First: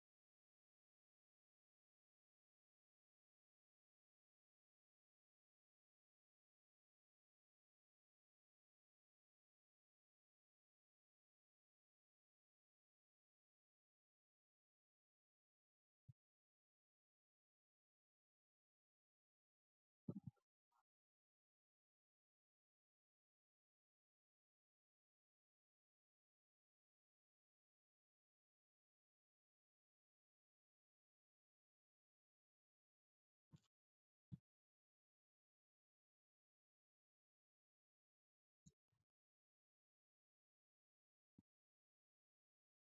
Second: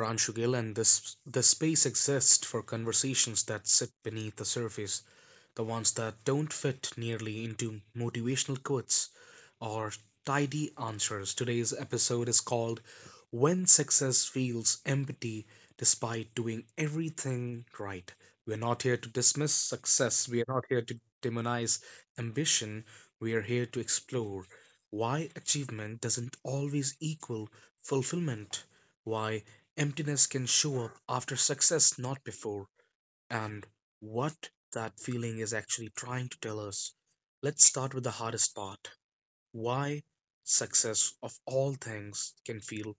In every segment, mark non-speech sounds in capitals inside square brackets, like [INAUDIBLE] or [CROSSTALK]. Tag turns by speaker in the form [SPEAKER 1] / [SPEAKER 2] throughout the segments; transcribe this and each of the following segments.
[SPEAKER 1] Pranshu Gill, and this the space exists for conversations that sit beneath the surface, the ones that don't fit nearly into motivational quotes or tidy answers. Today's episode is called "When Success Feels Empty Despite Doing Everything Right." We're not here to dismiss success, we are not here to demonize ambition, we are here to explore why achievement doesn't always equal fulfillment, why emptiness can show up after success, not before. And what that feeling is actually trying to tell us. Let's start with the hardest part. Why success of all things can feel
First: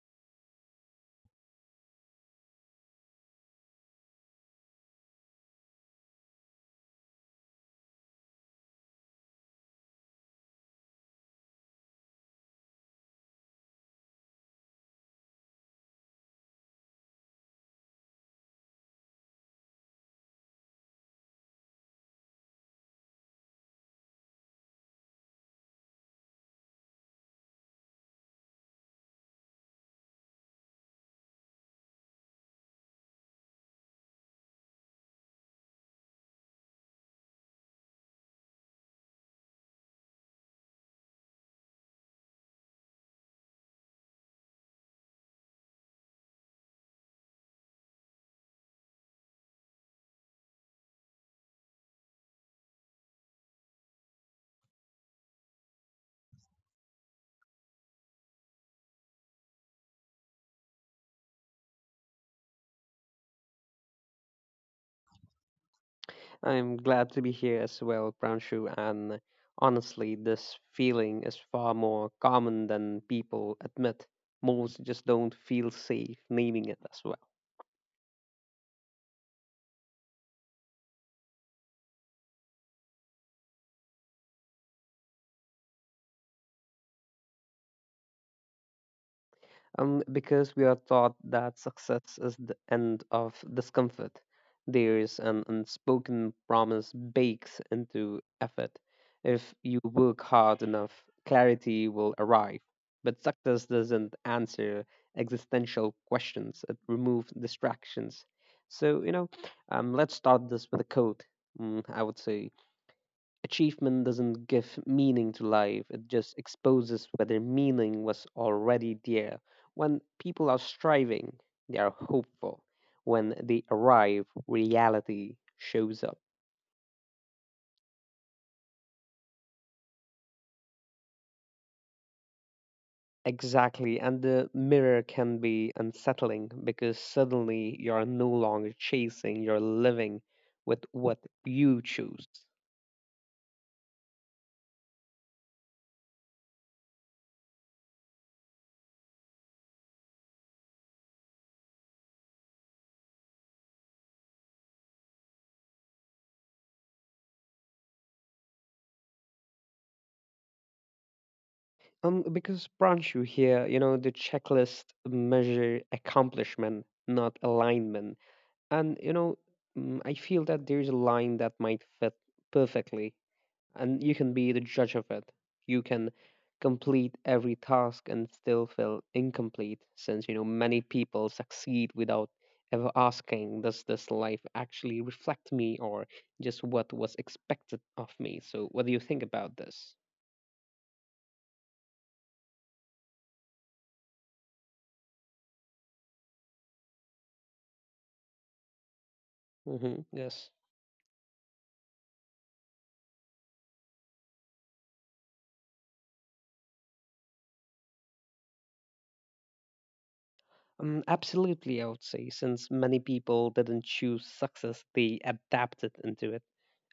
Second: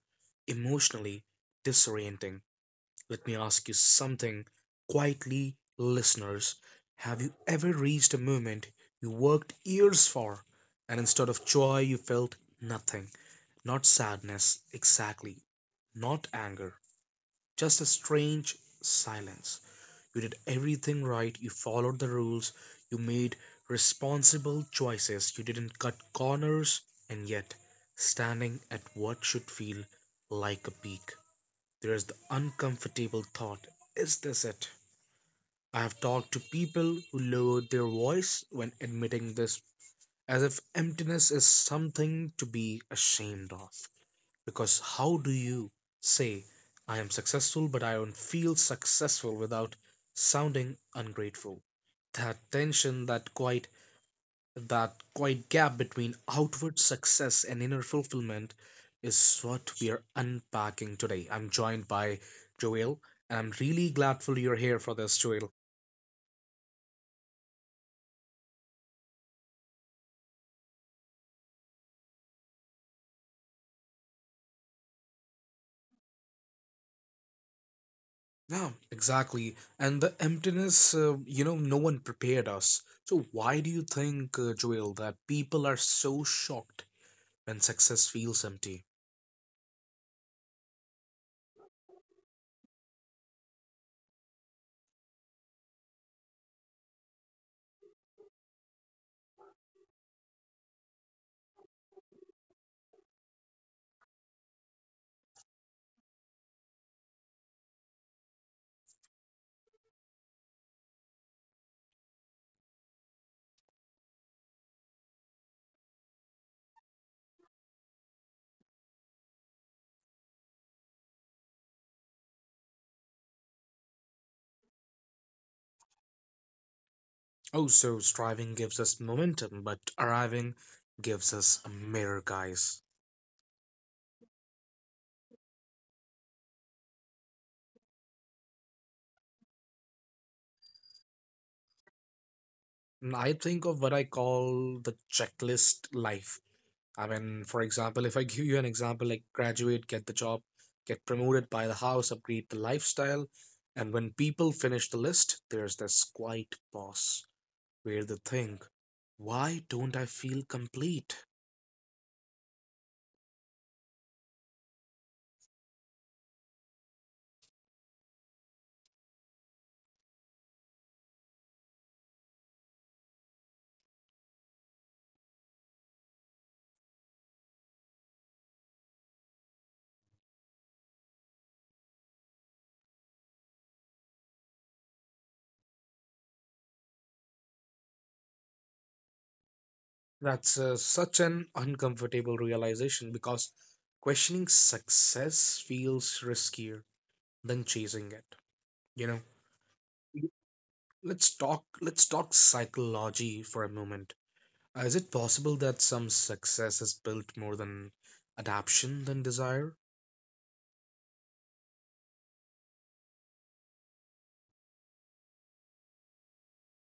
[SPEAKER 1] emotionally disorienting. Let me ask you something quietly, listeners. Have you ever reached a moment you worked years for, and instead of joy, you felt nothing? Not sadness, exactly, not anger, just a strange silence. You did everything right. You followed the rules. You made responsible choices. You didn't cut corners. And yet, standing at what should feel like a peak, there is the uncomfortable thought: is this it? I have talked to people who lowered their voice when admitting this, as if emptiness is something to be ashamed of. Because how do you say, I am successful, but I don't feel successful, without sounding ungrateful? That tension, that quite gap between outward success and inner fulfillment is what we are unpacking today. I'm joined by Joel, and I'm really gladful you're here for this, Joel.
[SPEAKER 2] I'm glad to be here as well, Pranshu, and honestly, this feeling is far more common than people admit. Most just don't feel safe naming it as well.
[SPEAKER 1] Yeah, exactly. And the emptiness, no one prepared us. So why do you think, Joel, that people are so shocked when success feels empty?
[SPEAKER 2] Because we are taught that success is the end of discomfort. There's an unspoken promise baked into effort. If you work hard enough, clarity will arrive. But success doesn't answer existential questions, it removes distractions. So, you know, let's start this with a quote. I would say achievement doesn't give meaning to life, it just exposes whether meaning was already there. When people are striving, they are hopeful. When they arrive, reality shows up.
[SPEAKER 1] Oh, so striving gives us momentum, but arriving gives us a mirror, guys.
[SPEAKER 2] Exactly, and the mirror can be unsettling because suddenly you're no longer chasing, you're living with what you choose.
[SPEAKER 1] And I think of what I call the checklist life. I mean, for example, if I give you an example like graduate, get the job, get promoted, buy the house, upgrade the lifestyle, and when people finish the list, there's this quiet pause where they think, why don't I feel complete?
[SPEAKER 2] Because Pranshu here, the checklist measure accomplishment, not alignment. And I feel that there's a line that might fit perfectly, and you can be the judge of it. You can complete every task and still feel incomplete, since many people succeed without ever asking, does this life actually reflect me or just what was expected of me? So, what do you think about this?
[SPEAKER 1] That's such an uncomfortable realization because questioning success feels riskier than chasing it. You know,
[SPEAKER 2] Hmm. Yes.
[SPEAKER 1] let's talk psychology for a moment. Is it possible that some success is built more than adaption than desire?
[SPEAKER 2] Absolutely, I would say, since many people didn't choose success, they adapted into it.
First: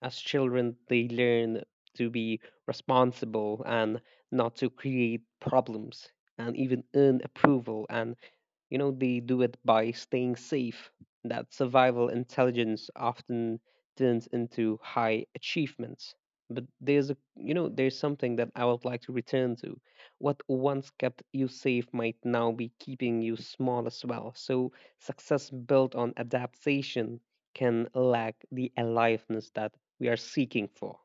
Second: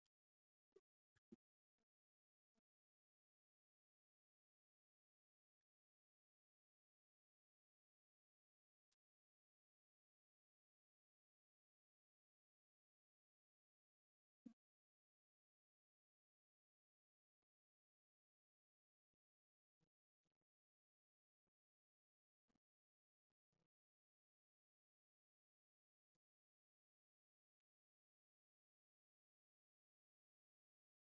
[SPEAKER 2] As children, they learn to be responsible and not to create problems and even earn approval and, they do it by staying safe. That survival intelligence often turns into high achievements. But there's a, there's something that I would like to return to. What once kept you safe might now be keeping you small as well. So success built on adaptation can lack the aliveness that we are seeking for.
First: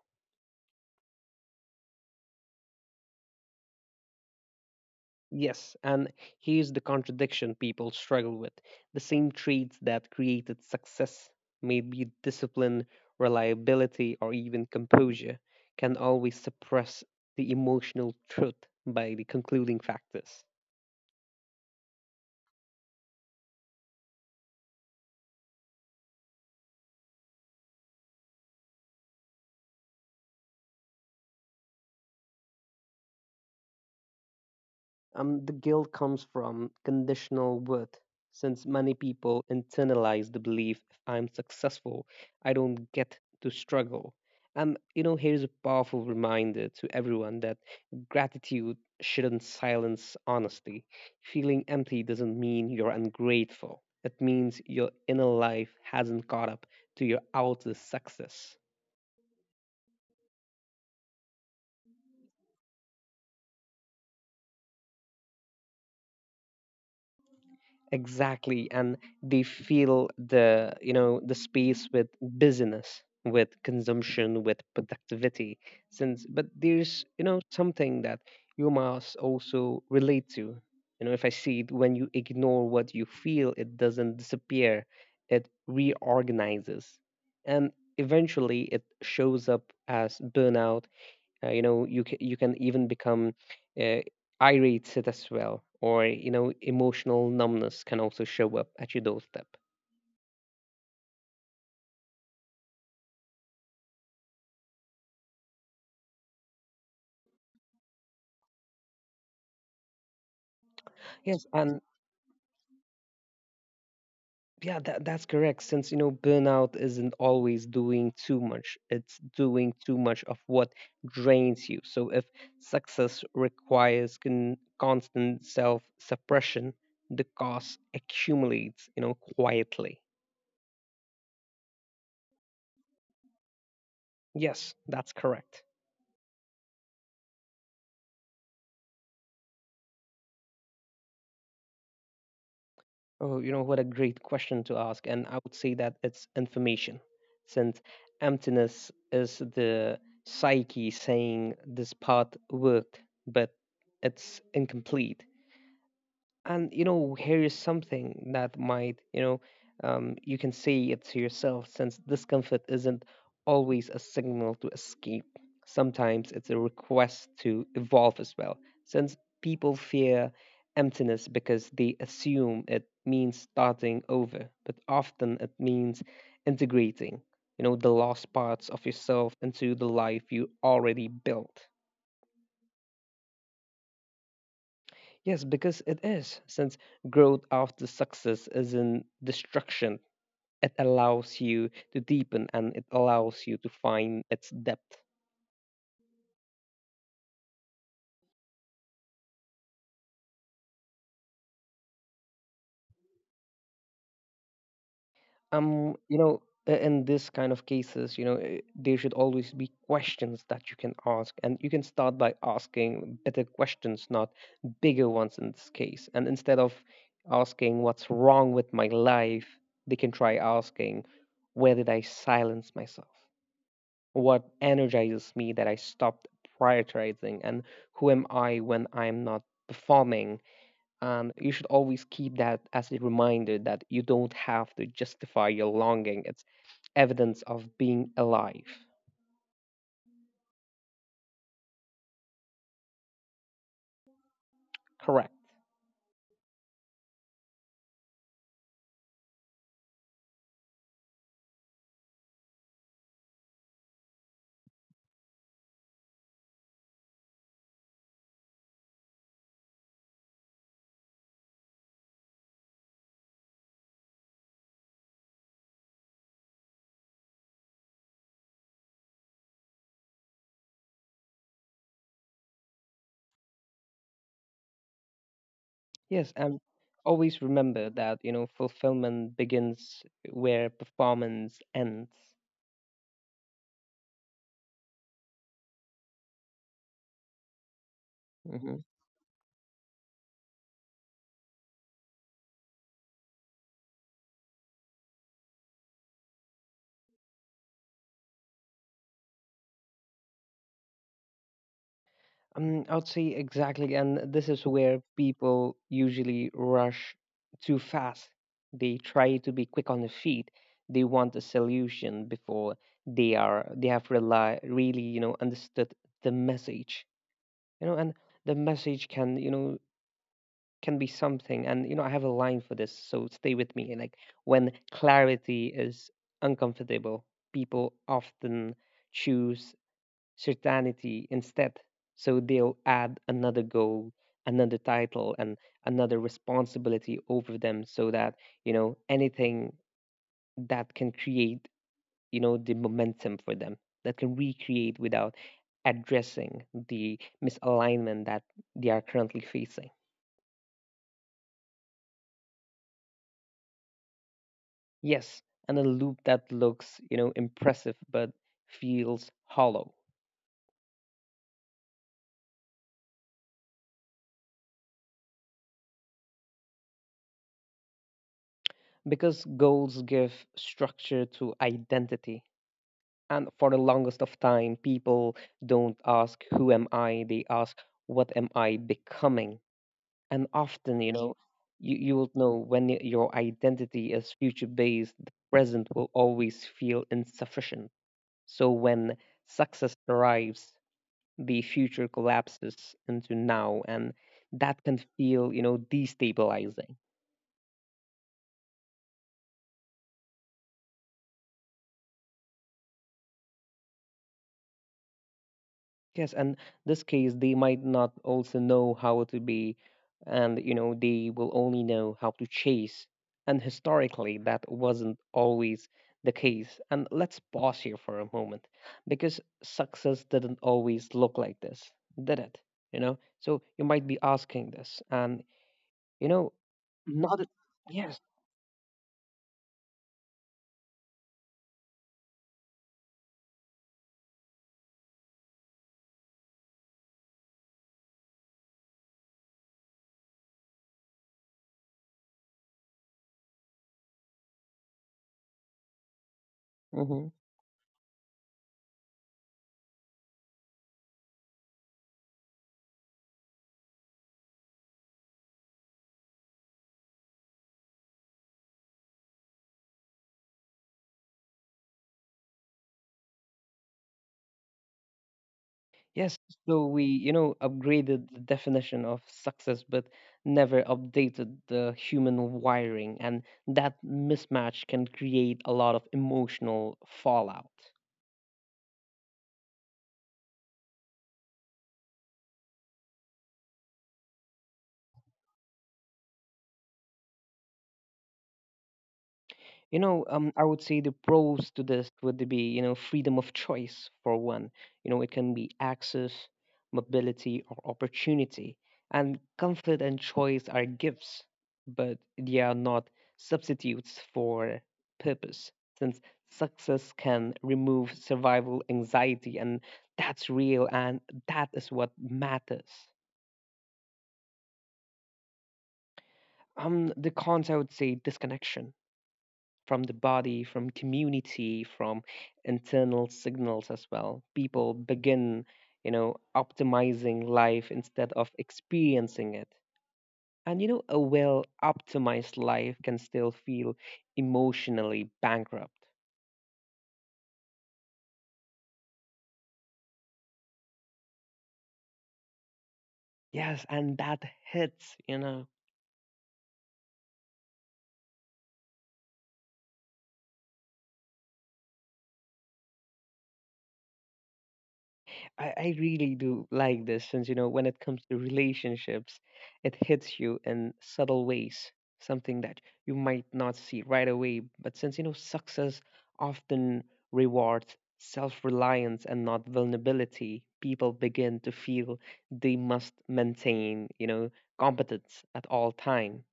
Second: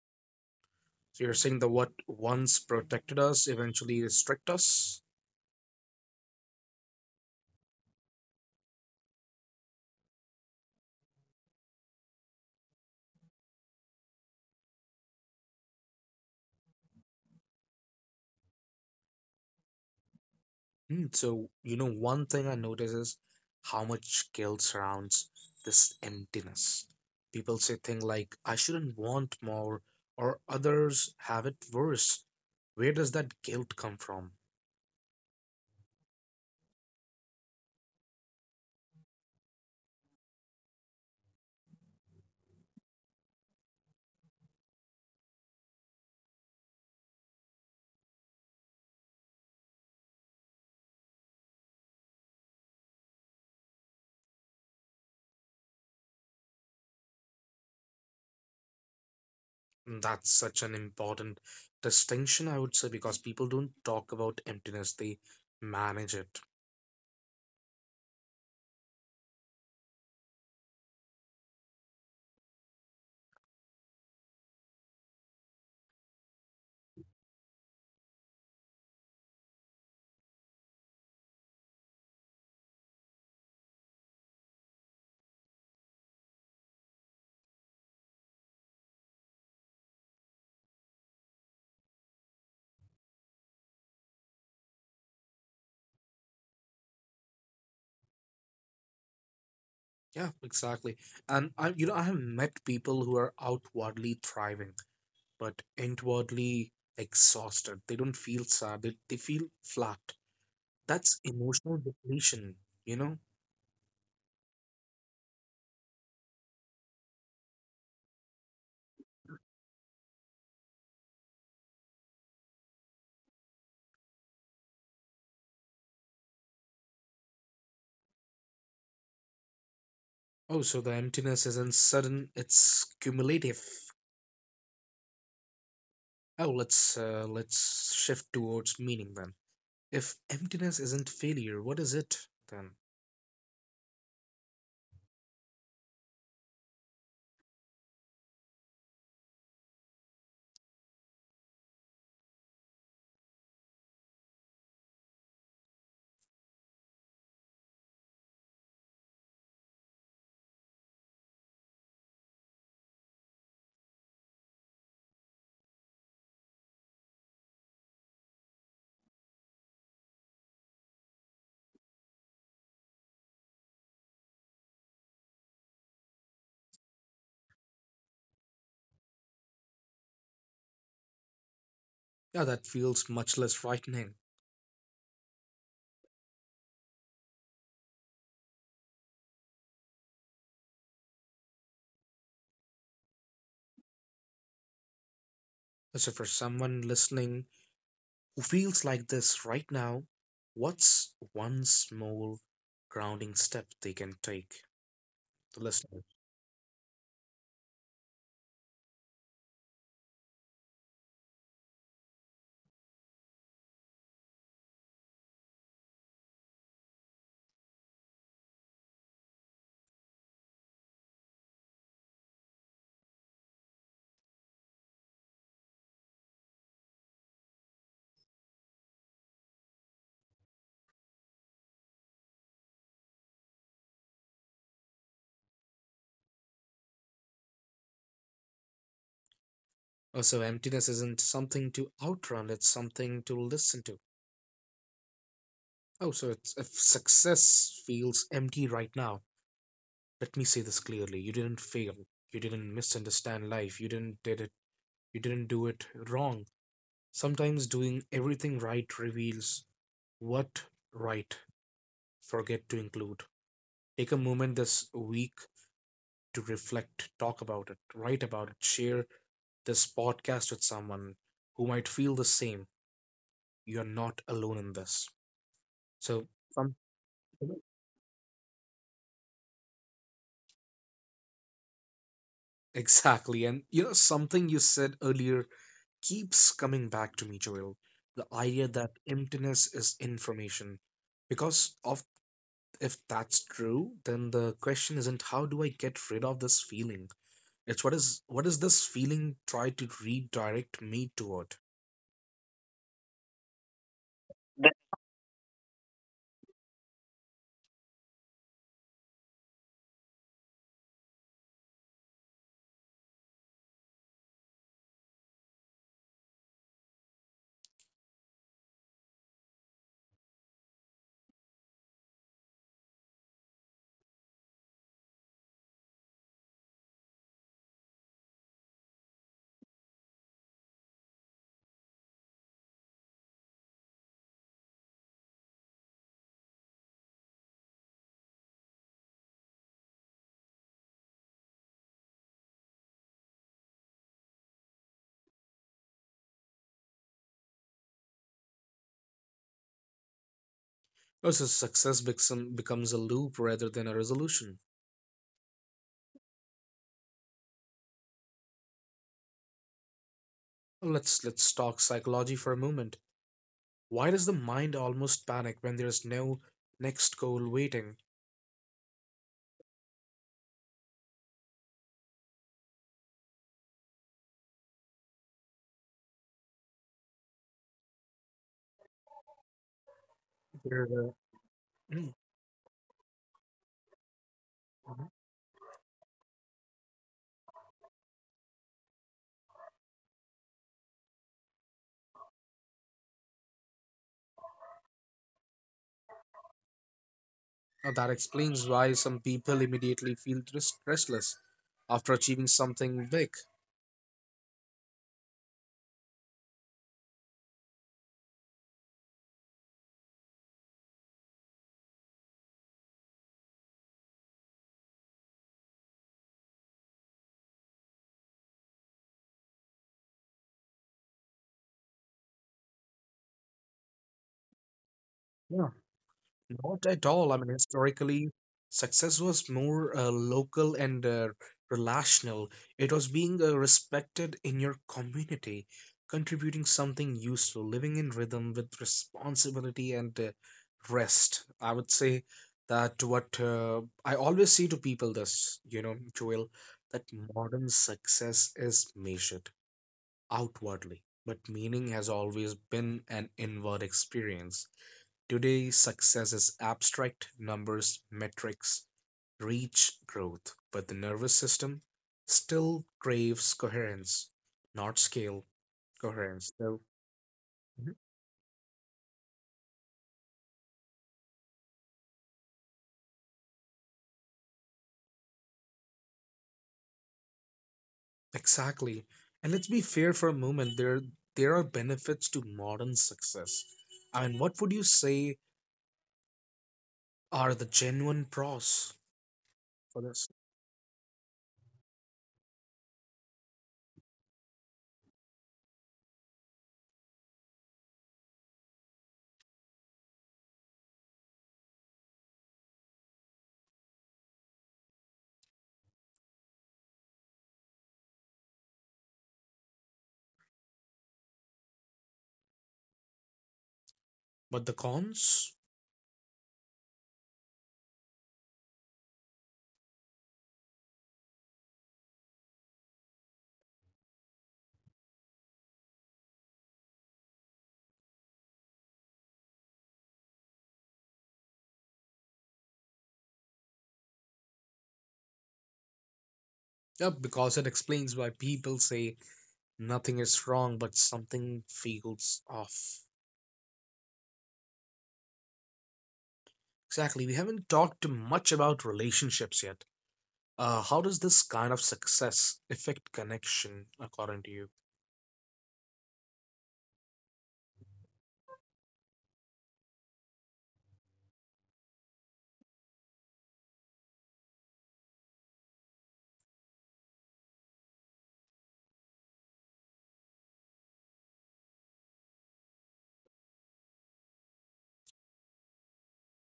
[SPEAKER 1] So you're saying that what once protected us eventually restrict us?
[SPEAKER 2] Yes, and here's the contradiction people struggle with. The same traits that created success, maybe discipline, reliability, or even composure, can always suppress the emotional truth by the concluding factors.
[SPEAKER 1] So, you know, one thing I notice is how much guilt surrounds this emptiness. People say things like, I shouldn't want more, or others have it worse. Where does that guilt come from?
[SPEAKER 2] The guilt comes from conditional worth, since many people internalize the belief if I'm successful, I don't get to struggle. And here's a powerful reminder to everyone that gratitude shouldn't silence honesty. Feeling empty doesn't mean you're ungrateful. It means your inner life hasn't caught up to your outer success.
[SPEAKER 1] And that's such an important distinction, I would say, because people don't talk about emptiness, they manage it.
[SPEAKER 2] Exactly. And they feel the, the space with business, with consumption, with productivity, since but there's, something that you must also relate to. You know, if I see it, when you ignore what you feel, it doesn't disappear, it reorganizes, and eventually it shows up as burnout. You know, you can even become uh, irate it as well. Or, emotional numbness can also show up at your doorstep.
[SPEAKER 1] Yeah, exactly. And I have met people who are outwardly thriving but inwardly exhausted. They don't feel sad, they feel flat. That's
[SPEAKER 2] Yes, and
[SPEAKER 1] emotional depletion, you know?
[SPEAKER 2] yeah, that's correct, since burnout isn't always doing too much, it's doing too much of what drains you. So if success requires constant self suppression, the cost accumulates, quietly.
[SPEAKER 1] Oh, so the emptiness isn't sudden, it's cumulative.
[SPEAKER 2] Yes, that's correct.
[SPEAKER 1] Oh, let's shift towards meaning then. If emptiness isn't failure, what is it then?
[SPEAKER 2] Oh, you know what a great question to ask, and I would say that it's information, since emptiness is the psyche saying this path worked, but it's incomplete. And here is something that might, you can say it to yourself, since discomfort isn't always a signal to escape. Sometimes it's a request to evolve as well. Since people fear emptiness because they assume it means starting over, but often it means integrating, the lost parts of yourself into the life you already built.
[SPEAKER 1] Yeah, that feels much less frightening.
[SPEAKER 2] Yes, because it is. Since growth after success is in destruction, it allows you to deepen and it allows you to find its depth.
[SPEAKER 1] So for someone listening who feels like this right now, what's one small grounding step they can take? The listener.
[SPEAKER 2] You know, in this kind of cases, eh, there should always be questions that you can ask, and you can start by asking better questions, not bigger ones in this case. And instead of asking what's wrong with my life, they can try asking, where did I silence myself? What energizes me that I stopped prioritizing? And who am I when I'm not performing? And you should always keep that as a reminder that you don't have to justify your longing. It's evidence of being alive.
[SPEAKER 1] Oh, so emptiness isn't something to outrun, it's something to listen to.
[SPEAKER 2] Correct.
[SPEAKER 1] Oh, so if success feels empty right now, let me say this clearly. You didn't fail. You didn't misunderstand life. You didn't did it. You didn't do it wrong. Sometimes doing everything right reveals what right forget to include. Take a moment this week to reflect, talk about it, write about it, share this podcast with someone who might feel the same. You're not alone in this. So
[SPEAKER 2] Yes, and
[SPEAKER 1] Some
[SPEAKER 2] always remember that, fulfillment begins where performance ends.
[SPEAKER 1] Exactly, and you know something you said earlier keeps coming back to me, Joel. The idea
[SPEAKER 2] Mhm.
[SPEAKER 1] that emptiness is information, because of if that's true, then the question isn't, how do I get rid of this feeling? It's what is this feeling try to redirect me toward?
[SPEAKER 2] I would say exactly, and this is where people usually rush too fast. They try to be quick on the feet. They want a solution before they have really, understood the message. And the message can, can be something. And you know, I have a line for this, so stay with me. Like when clarity is uncomfortable, people often choose certainty instead. So they'll add another goal, another title, and another responsibility over them so that, anything that can create, the momentum for them, that can recreate without addressing the misalignment that they are currently facing.
[SPEAKER 1] Versus success becomes a loop rather than a resolution.
[SPEAKER 2] Yes, and a loop that looks, impressive but feels hollow,
[SPEAKER 1] Let's talk psychology for a moment. Why does the mind almost panic when there's no next goal waiting?
[SPEAKER 2] because goals give structure to identity. And for the longest of time, people don't ask, who am I? They ask, what am I becoming? And often,
[SPEAKER 1] There, uh, [CLEARS THROAT]
[SPEAKER 2] you will know when your identity is future
[SPEAKER 1] uh,
[SPEAKER 2] based, the present will always feel insufficient. So when success arrives, the future collapses into now. And that can feel, destabilizing.
[SPEAKER 1] that explains why some people immediately feel restless after achieving something big.
[SPEAKER 2] Yes, and this case, they might not also know how to be, and they will only know how to chase. And historically, that wasn't always the case. And let's pause here for a moment, because success didn't always look like this, did it? You know, so you might be asking this, and you know,
[SPEAKER 1] Not at all. I
[SPEAKER 2] not
[SPEAKER 1] mean,
[SPEAKER 2] yes,
[SPEAKER 1] historically, success was more local and relational. It was being respected in your community, contributing something useful, living in rhythm with responsibility and rest. I would say that what I always say to people this, you know, Joel, that
[SPEAKER 2] mhm.
[SPEAKER 1] modern success is measured outwardly, but meaning has always been an inward experience. Today, success is abstract, numbers, metrics, reach, growth, but the nervous system still craves coherence, not scale,
[SPEAKER 2] Yes,
[SPEAKER 1] coherence. So.
[SPEAKER 2] so we,
[SPEAKER 1] Mhm.
[SPEAKER 2] upgraded the definition of success, but never updated the human wiring, and that mismatch can create a lot of emotional fallout.
[SPEAKER 1] Exactly. And let's be fair for a moment. There are benefits to modern success. I mean, what would you say are the genuine pros for this?
[SPEAKER 2] I would say the pros to this would be, freedom of choice for one. You know, it can be access, mobility, or opportunity. And comfort and choice are gifts, but they are not substitutes for purpose, since success can remove survival anxiety, and that's real, and that is what matters.
[SPEAKER 1] But the cons?
[SPEAKER 2] The cons, I would say, disconnection from the body, from community, from internal signals as well. People begin, optimizing life instead of experiencing it. And a well optimized life can still feel emotionally bankrupt.
[SPEAKER 1] Yeah, because it explains why people say nothing is wrong, but something feels off.
[SPEAKER 2] Yes, and that hits, you know.
[SPEAKER 1] Exactly. We haven't talked much about relationships yet. How does this kind of success affect connection, according to you?
[SPEAKER 2] I really do like this since, when it comes to relationships, it hits you in subtle ways, something that you might not see right away. But since, success often rewards self reliance and not vulnerability, people begin to feel they must maintain, competence at all times.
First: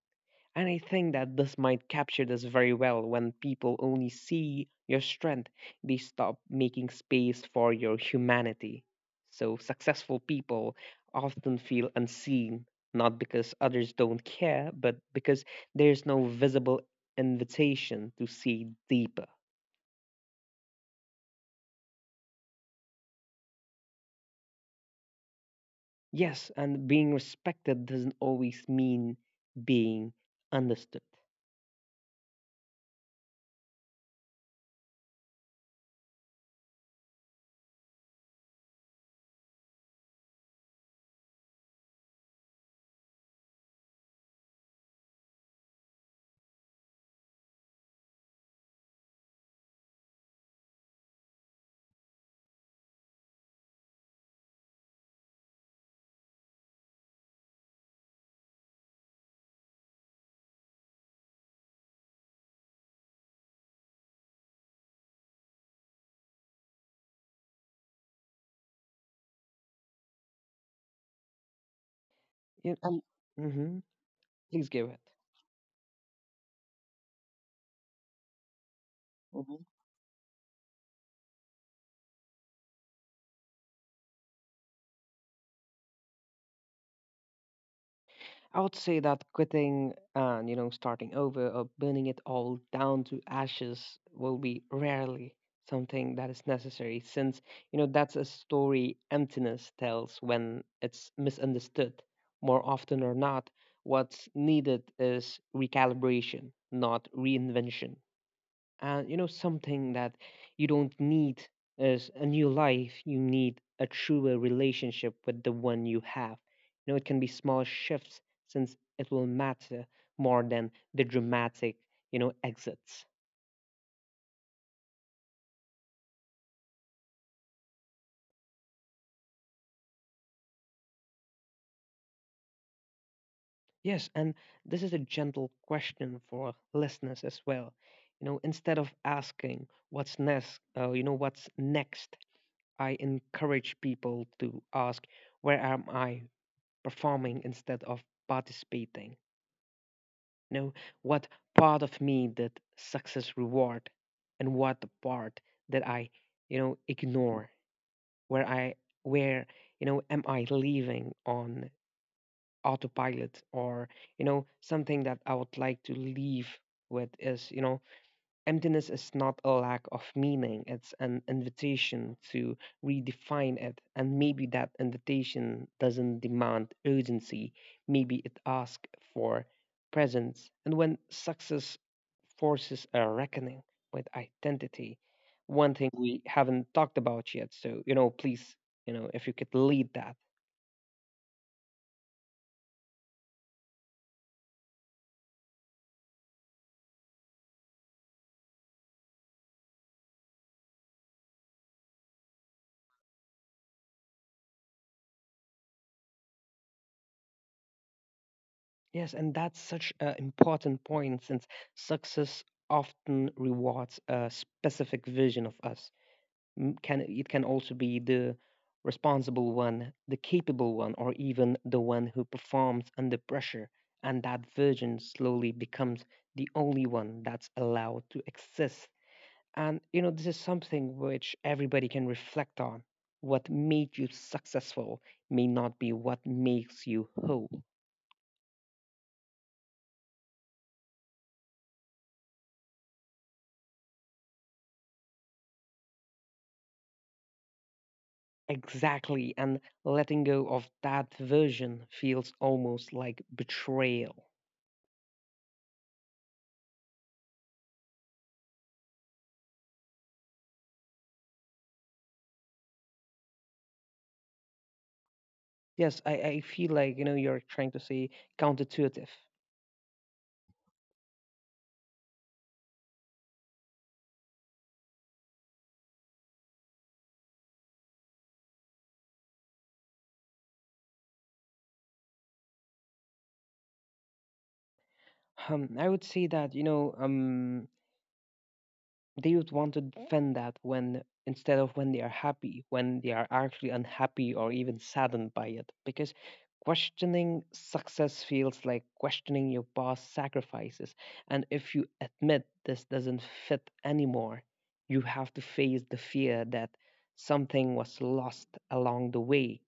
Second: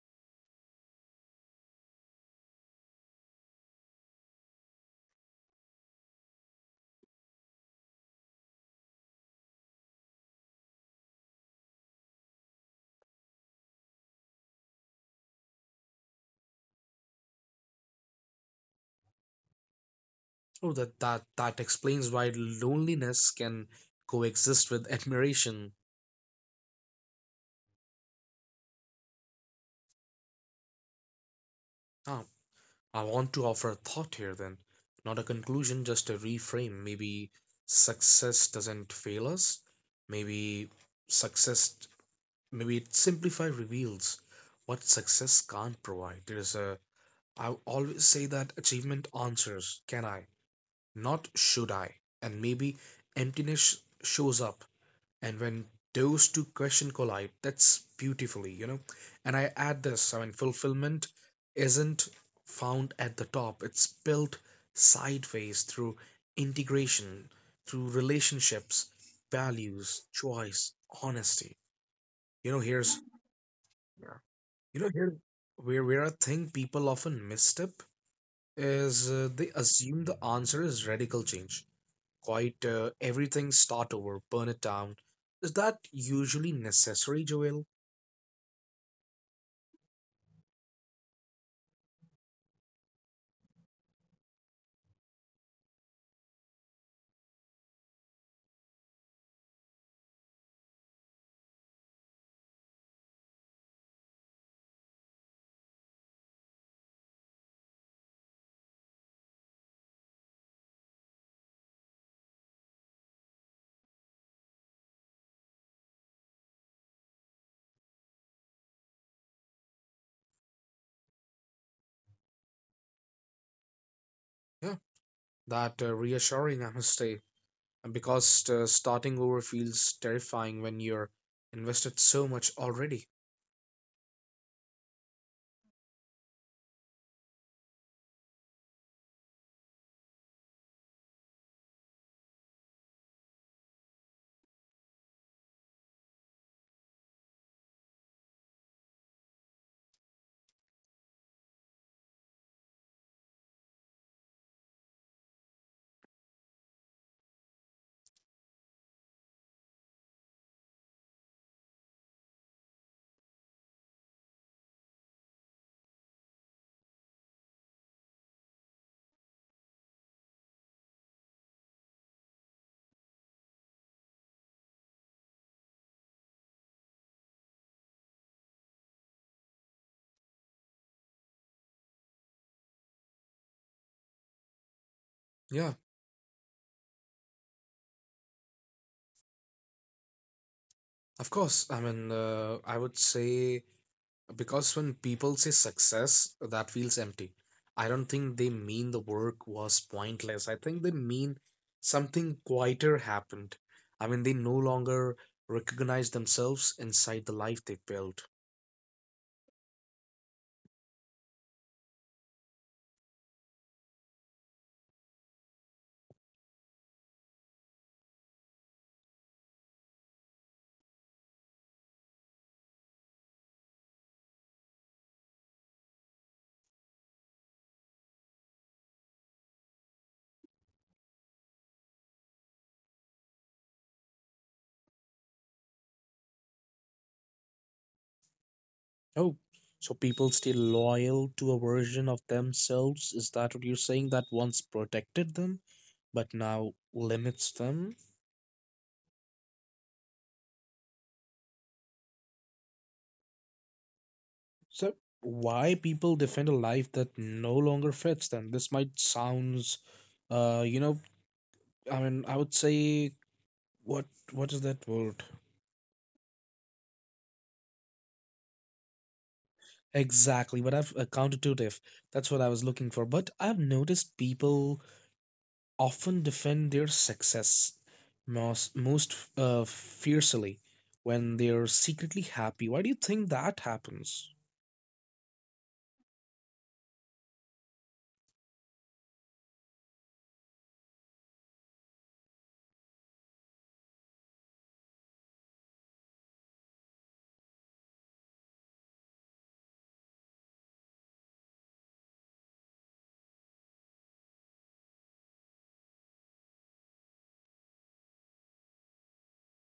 [SPEAKER 2] And I think that this might capture this very well: when people only see your strength, they stop making space for your humanity. So successful people often feel unseen, not because others don't care, but because there's no visible invitation to see deeper.
[SPEAKER 1] Oh, that explains why loneliness can coexist with admiration.
[SPEAKER 2] Yes, and being respected doesn't always mean being understood.
[SPEAKER 1] Ah, I want to offer a thought here then, not a conclusion, just a reframe. Maybe success doesn't fail us. Maybe success, maybe it simplify reveals what success can't provide. There's a I always say that achievement answers, can I, not should I? And maybe emptiness shows up. And when those two questions collide, that's beautifully. And I add this, I mean, fulfillment isn't found at the top, it's built sideways through integration, through relationships, values, choice, honesty. You know,
[SPEAKER 2] Yeah. And hmm. Please
[SPEAKER 1] you
[SPEAKER 2] give it.
[SPEAKER 1] here where I think people often misstep is they assume the answer is radical change. Quite everything, start over, burn it down. Is that usually necessary, Joel?
[SPEAKER 2] I would say that quitting and, starting over or burning it all down to ashes will be rarely something that is necessary, since, that's a story emptiness tells when it's misunderstood. More often or not, what's needed is recalibration, not reinvention. And you know, something that you don't need is a new life. You need a truer relationship with the one you have. You know, it can be small shifts, since it will matter more than the dramatic, you know, exits.
[SPEAKER 1] Yeah, that reassuring, I must say. And because starting over feels terrifying when you're invested so much already.
[SPEAKER 2] Yes, and this is a gentle question for listeners as well. You know, instead of asking what's next, you know, what's next, I encourage people to ask, where am I performing instead of participating? You know, what part of me that success reward, and what the part that I, ignore, where I, where, am I leaving on autopilot, or, something that I would like to leave with is, you know, emptiness is not a lack of meaning, it's an invitation to redefine it. And maybe that invitation doesn't demand urgency, maybe it asks for presence. And when success forces a reckoning with identity,
[SPEAKER 1] Yeah,
[SPEAKER 2] one thing we haven't talked about yet, so you know, please, if you could lead that.
[SPEAKER 1] of course. I mean, I would say, because when people say success that feels empty, I don't think they mean the work was pointless. I think they mean something quieter happened. I mean, they no longer recognize themselves inside the life they built.
[SPEAKER 2] Yes, and that's such an important point, since success often rewards a specific vision of us. Can it, can also be the responsible one, the capable one, or even the one who performs under pressure, and that version slowly becomes the only one that's allowed to exist. And you know, this is something which everybody can reflect on. What made you successful may not be what makes you whole.
[SPEAKER 1] Oh, so people stay loyal to a version of themselves, is that what you're saying, that once protected them but now limits them?
[SPEAKER 2] Exactly, and letting go of that version feels almost like betrayal.
[SPEAKER 1] So, why people defend a life that no longer fits them, this might sounds uh, you know, I mean, I would say, what what is that word?
[SPEAKER 2] Yes, I feel like, you're trying to say counterintuitive.
[SPEAKER 1] Exactly, but I've counterintuitive. That's what I was looking for. But I've noticed people often defend their success most fiercely when they're secretly happy. Why do you think that happens?
[SPEAKER 2] I would say that, the youth want to Okay. defend that when instead of when they are happy, when they are actually unhappy or even saddened by it. Because questioning success feels like questioning your past sacrifices. And if you admit this doesn't fit anymore, you have to face the fear that something was lost along the way.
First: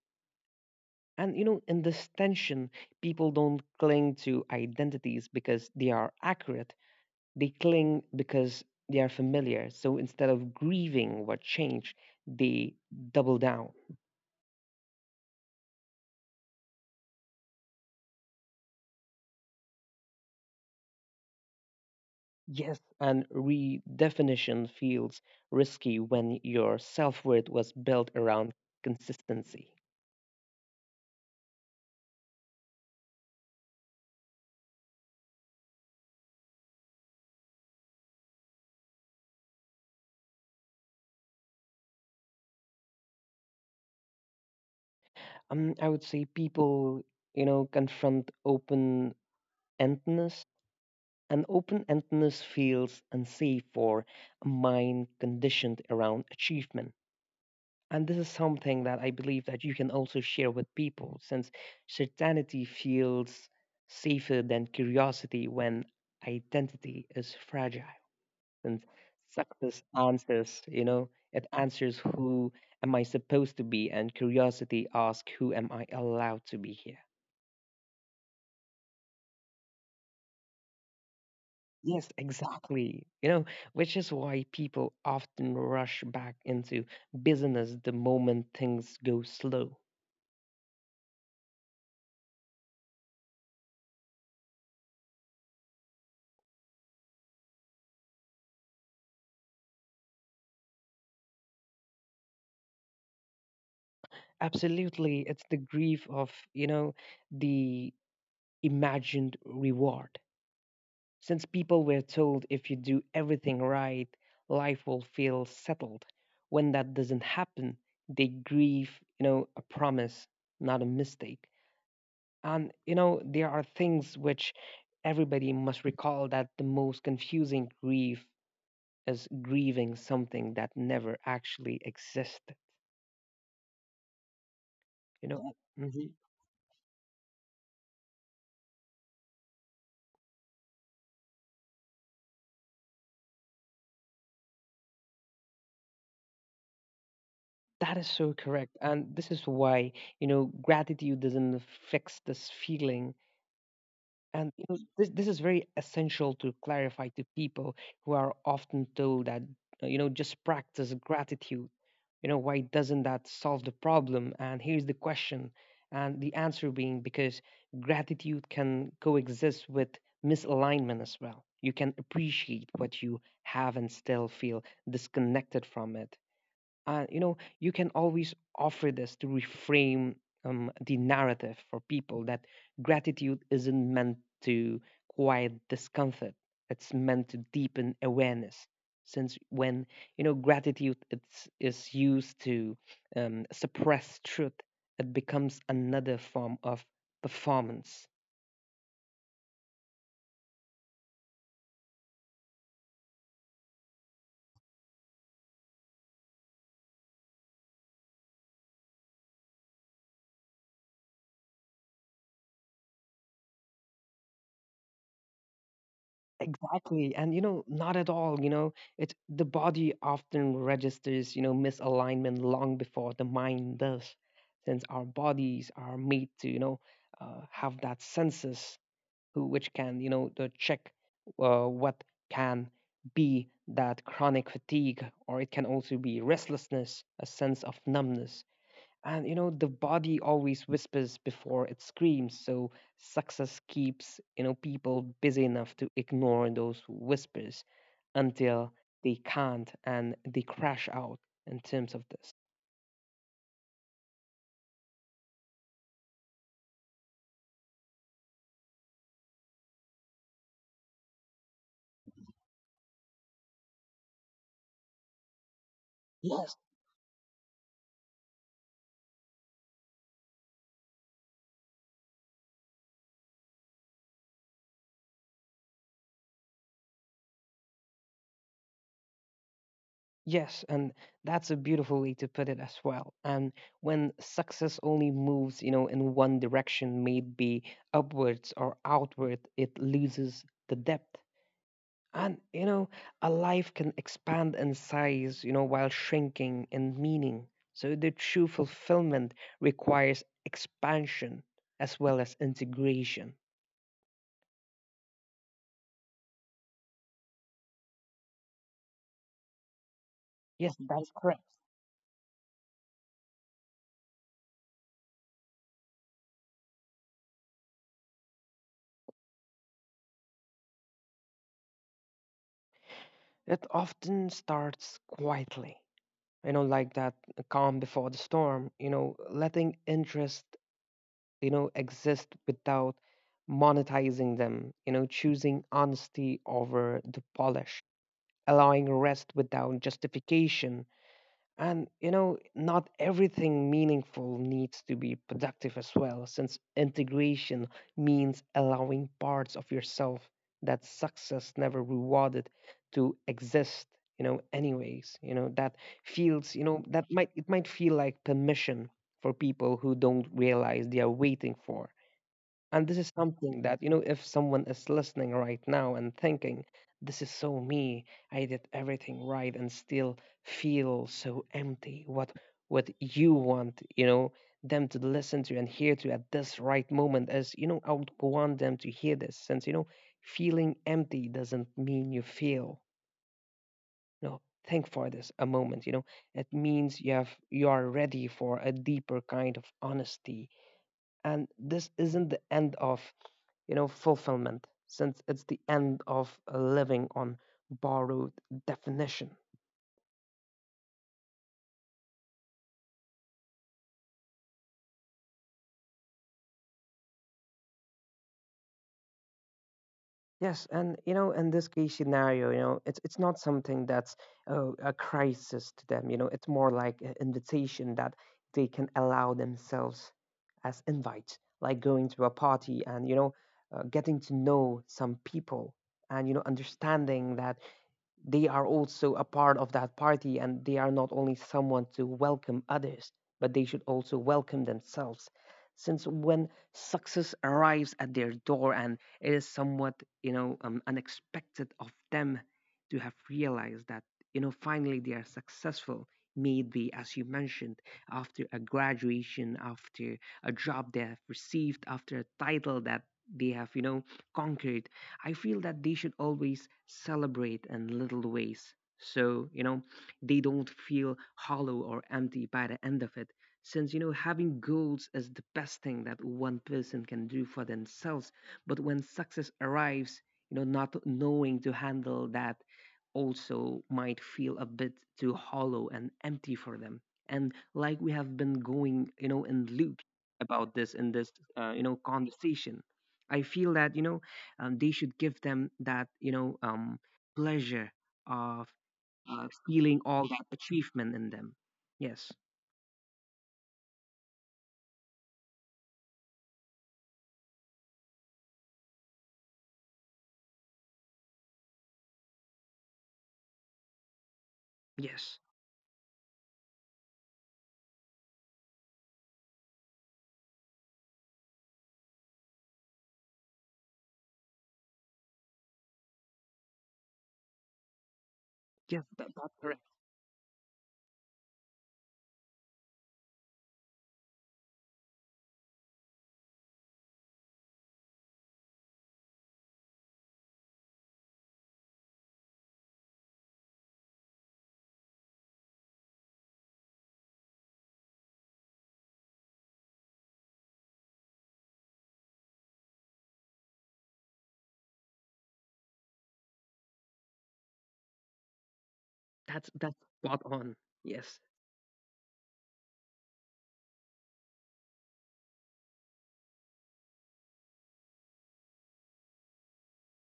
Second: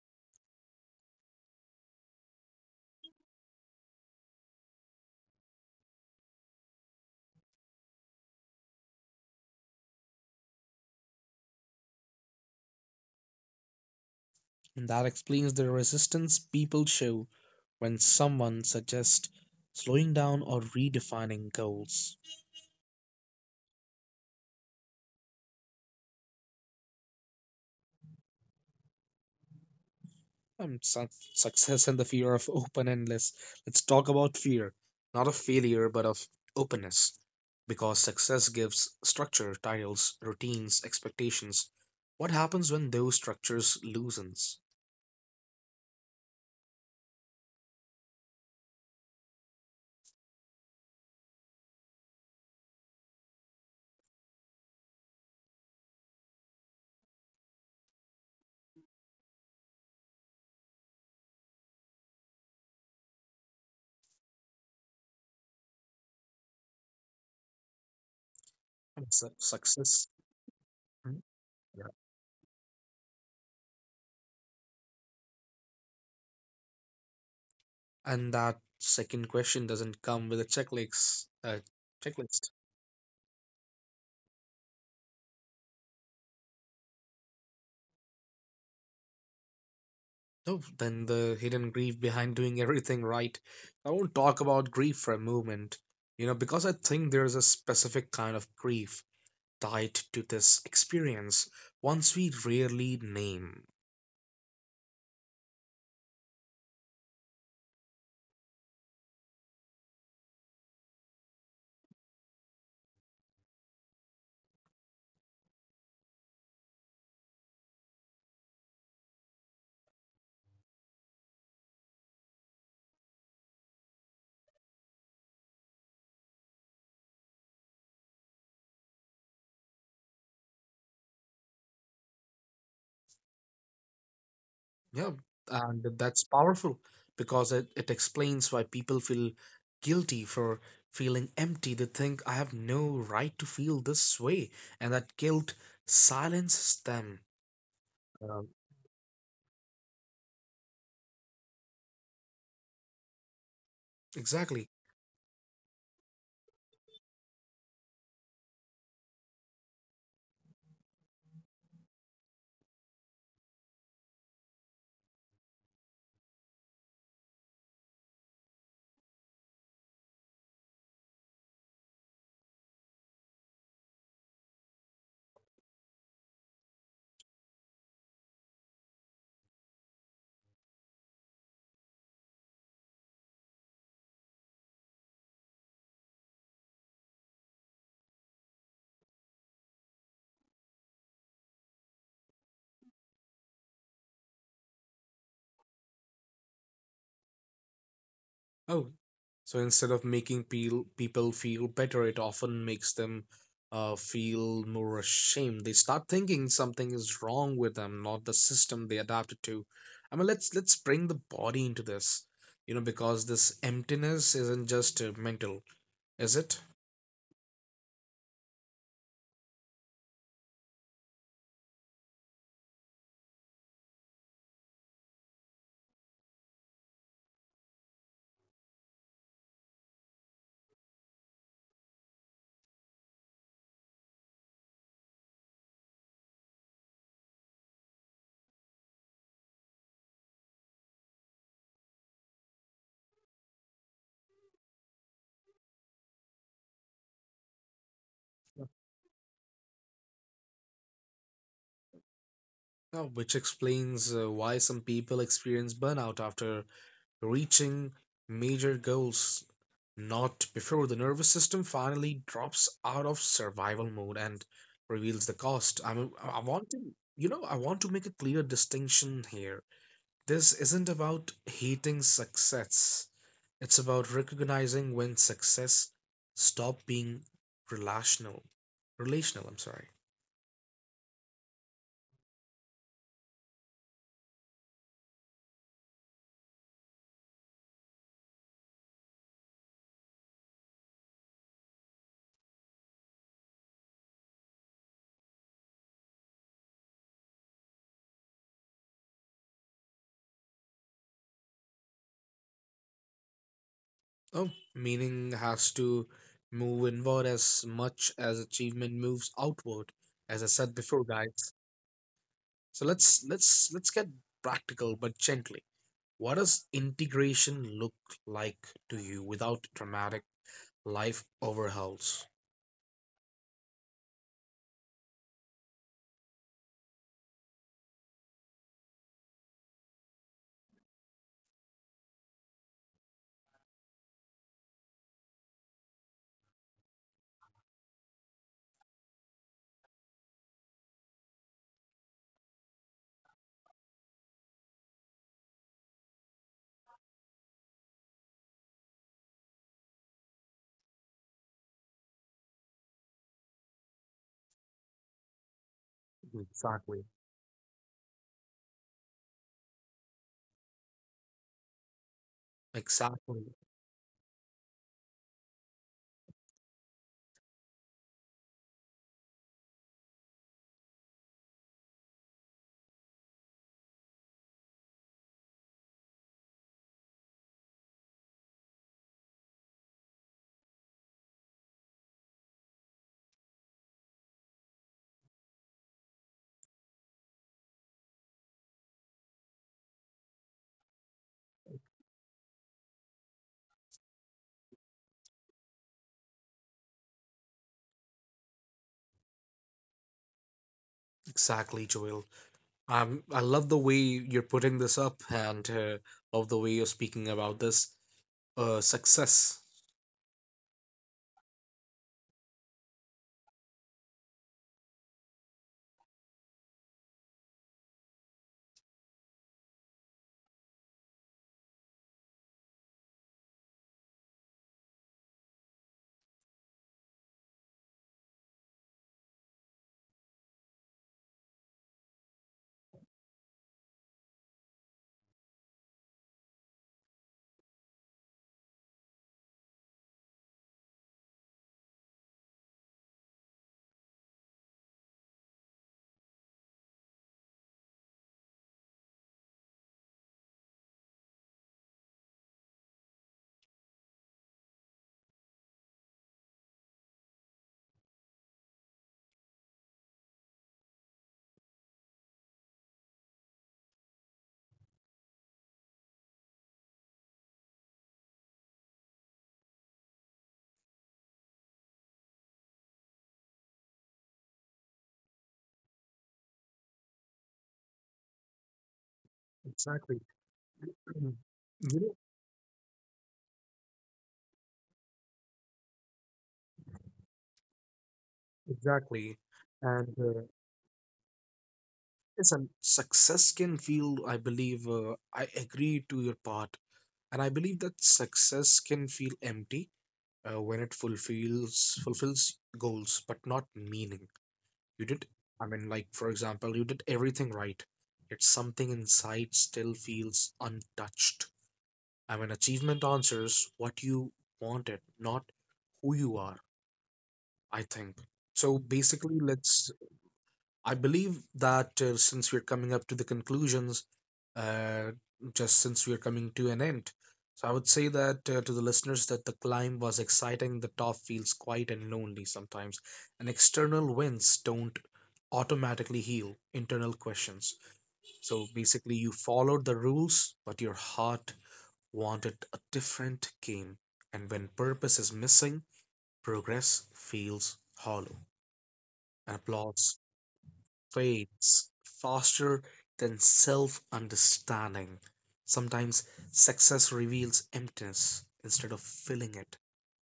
[SPEAKER 2] And you know, in this tension, people don't cling to identities because they are accurate, they cling because they are familiar. So instead of grieving what changed, they double down.
[SPEAKER 1] And that explains the resistance people show when someone suggests slowing down or redefining goals.
[SPEAKER 2] Yes, and redefinition feels risky when your self worth was built around consistency.
[SPEAKER 1] Um, su- Success and the fear of open endless. Let's talk about fear, not of failure, but of openness. Because success gives structure, titles, routines, expectations. What happens when those structures loosens?
[SPEAKER 2] I would say people, you know, confront open endedness, and open endedness feels unsafe for a mind conditioned around achievement. And this is something that I believe that you can also share with people, since certainty feels safer than curiosity when identity is fragile. Since success
[SPEAKER 1] Success.
[SPEAKER 2] answers, you know,
[SPEAKER 1] Mhm.
[SPEAKER 2] it
[SPEAKER 1] Yeah.
[SPEAKER 2] answers who am I supposed to be, and curiosity asks who am I allowed to be here.
[SPEAKER 1] And that second question doesn't come with a checklist.
[SPEAKER 2] Yes,
[SPEAKER 1] Checklist.
[SPEAKER 2] exactly. You know, which is why people often rush back into business the moment things go slow.
[SPEAKER 1] No, then the hidden grief behind doing everything right. I won't talk about grief for a moment, you know, because I think there's a specific kind of grief tied to this experience, once we rarely name.
[SPEAKER 2] Absolutely, it's the grief of, you know, the imagined reward. Since people were told if you do everything right, life will feel settled. When that doesn't happen, they grieve, you know, a promise, not a mistake. And, you know, there are things which everybody must recall, that the most confusing grief is grieving something that never actually existed,
[SPEAKER 1] Yeah,
[SPEAKER 2] you know?
[SPEAKER 1] and that's powerful because it explains why people feel guilty for feeling empty. They think, I have no right to feel this way, and that guilt silences them.
[SPEAKER 2] That is so
[SPEAKER 1] Um,
[SPEAKER 2] correct. And this is why, you know, gratitude doesn't fix this feeling. And you
[SPEAKER 1] exactly.
[SPEAKER 2] know, this is very essential to clarify to people who are often told that, you know, just practice gratitude. You know, why doesn't that solve the problem? And here's the question. And the answer being because gratitude can coexist with misalignment as well. You can appreciate what you have and still feel disconnected from it. You know, you can always offer this to reframe the narrative for people, that gratitude isn't meant to quiet discomfort. It's meant to deepen awareness. Since when you know gratitude is used to suppress truth, it becomes another form of performance.
[SPEAKER 1] Oh, so instead of making peel people feel better, it often makes them feel more ashamed. They start thinking something is wrong with them, not the system they adapted to. I mean, let's bring the body into this, you know, because this emptiness isn't just mental, is it?
[SPEAKER 2] Exactly. And, you know, not at all. You know, it, the body often registers, you know, misalignment long before the mind does, since our bodies are made to, you know, have that senses who which can, you know, to check what can be that chronic fatigue, or it can also be restlessness, a sense of numbness, and you know, the body always whispers before it screams, so success keeps, you know, people busy enough to ignore those whispers until they can't, and they crash out in terms of this.
[SPEAKER 1] Which explains why some people experience burnout after reaching major goals, not before the nervous system finally drops out of survival mode and reveals the cost. I mean, I I
[SPEAKER 2] Yes.
[SPEAKER 1] want to, you know, I want to make a clear distinction here. This isn't about hating success. It's about recognizing when success stop being relational. Relational, I'm sorry.
[SPEAKER 2] Yes, and that's a beautiful way to put it as well. And when success only moves, you know, in one direction, maybe upwards or outward, it loses the depth. And you know, a life can expand in size, you know, while shrinking in meaning. So the true fulfillment requires expansion as well as integration.
[SPEAKER 1] Oh, meaning has to move inward as much as achievement moves outward. As I said
[SPEAKER 2] Yes,
[SPEAKER 1] before,
[SPEAKER 2] that's correct.
[SPEAKER 1] guys. So let's get practical but gently. What does integration look like to you without dramatic life overhauls?
[SPEAKER 2] It often starts quietly, you know, like that calm before the storm, you know, letting interest you know exist without monetizing them, you know, choosing honesty over the polish, allowing rest without justification, and you know not everything meaningful needs to be productive as well, since integration means allowing parts of yourself that success never rewarded to exist, you know, anyways, you know that feels, you know, that
[SPEAKER 1] Exactly.
[SPEAKER 2] might feel like permission for people who don't realize they are waiting for. And this is
[SPEAKER 1] Exactly.
[SPEAKER 2] something that, you know, if someone is listening right now and thinking, this is so me, I did everything right and still feel so empty, what you want, you know, them to listen to and hear to at this right moment is, you know, I would want them to hear this since, you know, feeling empty doesn't mean you feel. No, think for this a moment, you know. It means you have, you are ready for a deeper kind of honesty. And this isn't the end of, you know, fulfillment, since it's the end of living on borrowed definition.
[SPEAKER 1] Exactly, Joel. I love the way you're putting this up and of the way you're speaking about this success.
[SPEAKER 2] Yes, and you know, in this case scenario, you know, it's not something that's a crisis to them. You know, it's more like an invitation that they can allow themselves as invites, like going to a party and you know, getting to know some people, and you know, understanding that they are also a part of that party and they are not only someone to welcome others, but they should also welcome themselves. Since when success arrives at their door and it is somewhat, you know, unexpected of them to have realized that, you know, finally they are successful, maybe as you mentioned, after a graduation, after a job they have received, after a title that they have, you know, conquered, I feel that they should always celebrate in little ways. So, you know, they don't feel hollow or empty by the end of it. Since, you know, having goals is the best thing that one person can do for themselves. But when success arrives, you know, not knowing to handle that also might feel a bit too hollow and empty for them. And like we have been going, you know, in loops
[SPEAKER 1] Exactly.
[SPEAKER 2] about this in this,
[SPEAKER 1] [CLEARS THROAT]
[SPEAKER 2] you
[SPEAKER 1] Mm.
[SPEAKER 2] know,
[SPEAKER 1] You know,
[SPEAKER 2] conversation, I feel that, you know, they should give them that, you know, pleasure of,
[SPEAKER 1] exactly.
[SPEAKER 2] feeling
[SPEAKER 1] And
[SPEAKER 2] all that achievement in them. Yes,
[SPEAKER 1] listen, success can feel, I believe, I agree to your part, and I believe that success can feel empty when it fulfills goals but not meaning. You did
[SPEAKER 2] yes,
[SPEAKER 1] I mean, like, for example, you did everything right, yet something inside still feels untouched. I mean, achievement answers what you wanted, not who you are. I think, so
[SPEAKER 2] yes. That,
[SPEAKER 1] basically,
[SPEAKER 2] that's correct.
[SPEAKER 1] let's I believe that since we're coming up to the conclusions, uh, just since we're coming to an end, so I would say that to the listeners that the climb was exciting. The top feels quiet and lonely sometimes, and external winds don't automatically heal internal questions. So basically, you followed the rules, but your heart wanted a different game. And when purpose is missing, progress feels hollow. And
[SPEAKER 2] That's
[SPEAKER 1] applause
[SPEAKER 2] spot on. Yes,
[SPEAKER 1] fades faster than self understanding. Sometimes success reveals emptiness instead of filling it,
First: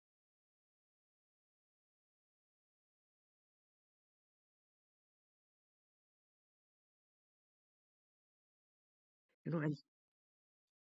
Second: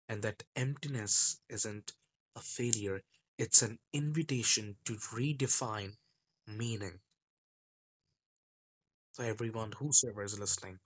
[SPEAKER 1] and that emptiness isn't a failure, it's an invitation to redefine meaning. So,
[SPEAKER 2] you know,
[SPEAKER 1] everyone,
[SPEAKER 2] and
[SPEAKER 1] whosoever is listening,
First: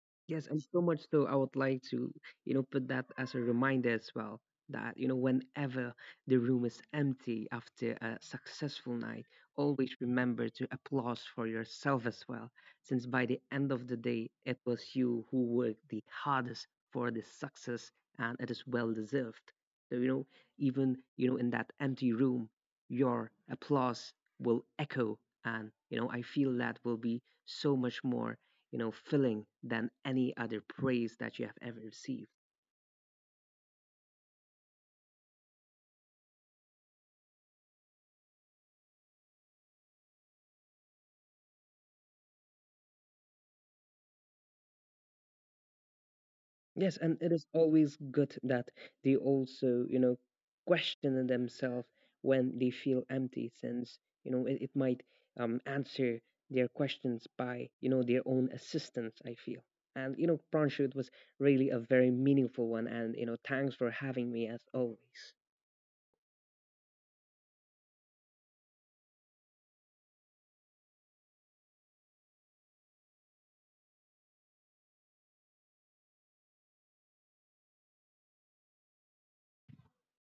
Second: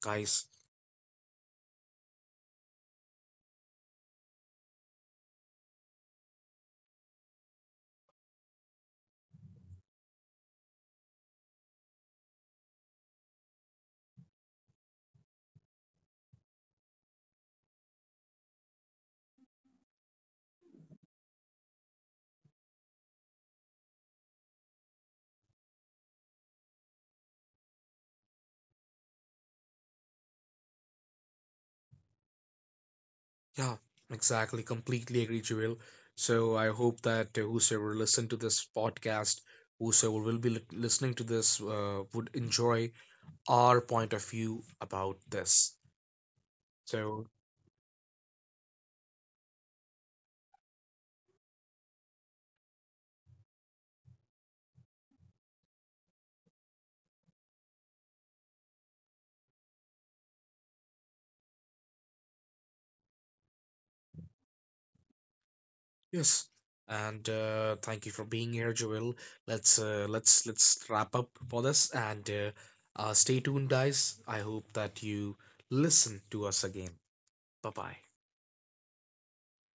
[SPEAKER 1] guys.
[SPEAKER 2] Yes, and so much so I would like to, you know, put that as a reminder as well that, you know, whenever the room is empty after a successful night, always remember to applause for yourself as well, since by the end of the day, it was you who worked the hardest for this success and it is well deserved. So, you know, even, you know, in that empty room, your applause will echo, and, you know, I feel that will be so much more, you know, filling than any other praise that you have ever received.
[SPEAKER 1] Yeah, exactly, completely agree, Jewel. So, I hope that whosoever listened to this podcast, whosoever will be listening to this, would enjoy our point of view about this.
[SPEAKER 2] Yes, and
[SPEAKER 1] So,
[SPEAKER 2] it is always good that they also, you know, question themselves when they feel empty, since, you know, it might answer their questions by, you know, their own assistance, I feel. And, you know, Pranshu, it was really a very meaningful one. And, you know, thanks for having me as always.
[SPEAKER 1] yes, and thank you for being here, Joel. Let's wrap up for this, and stay tuned, guys. I hope that you listen to us again. Bye bye.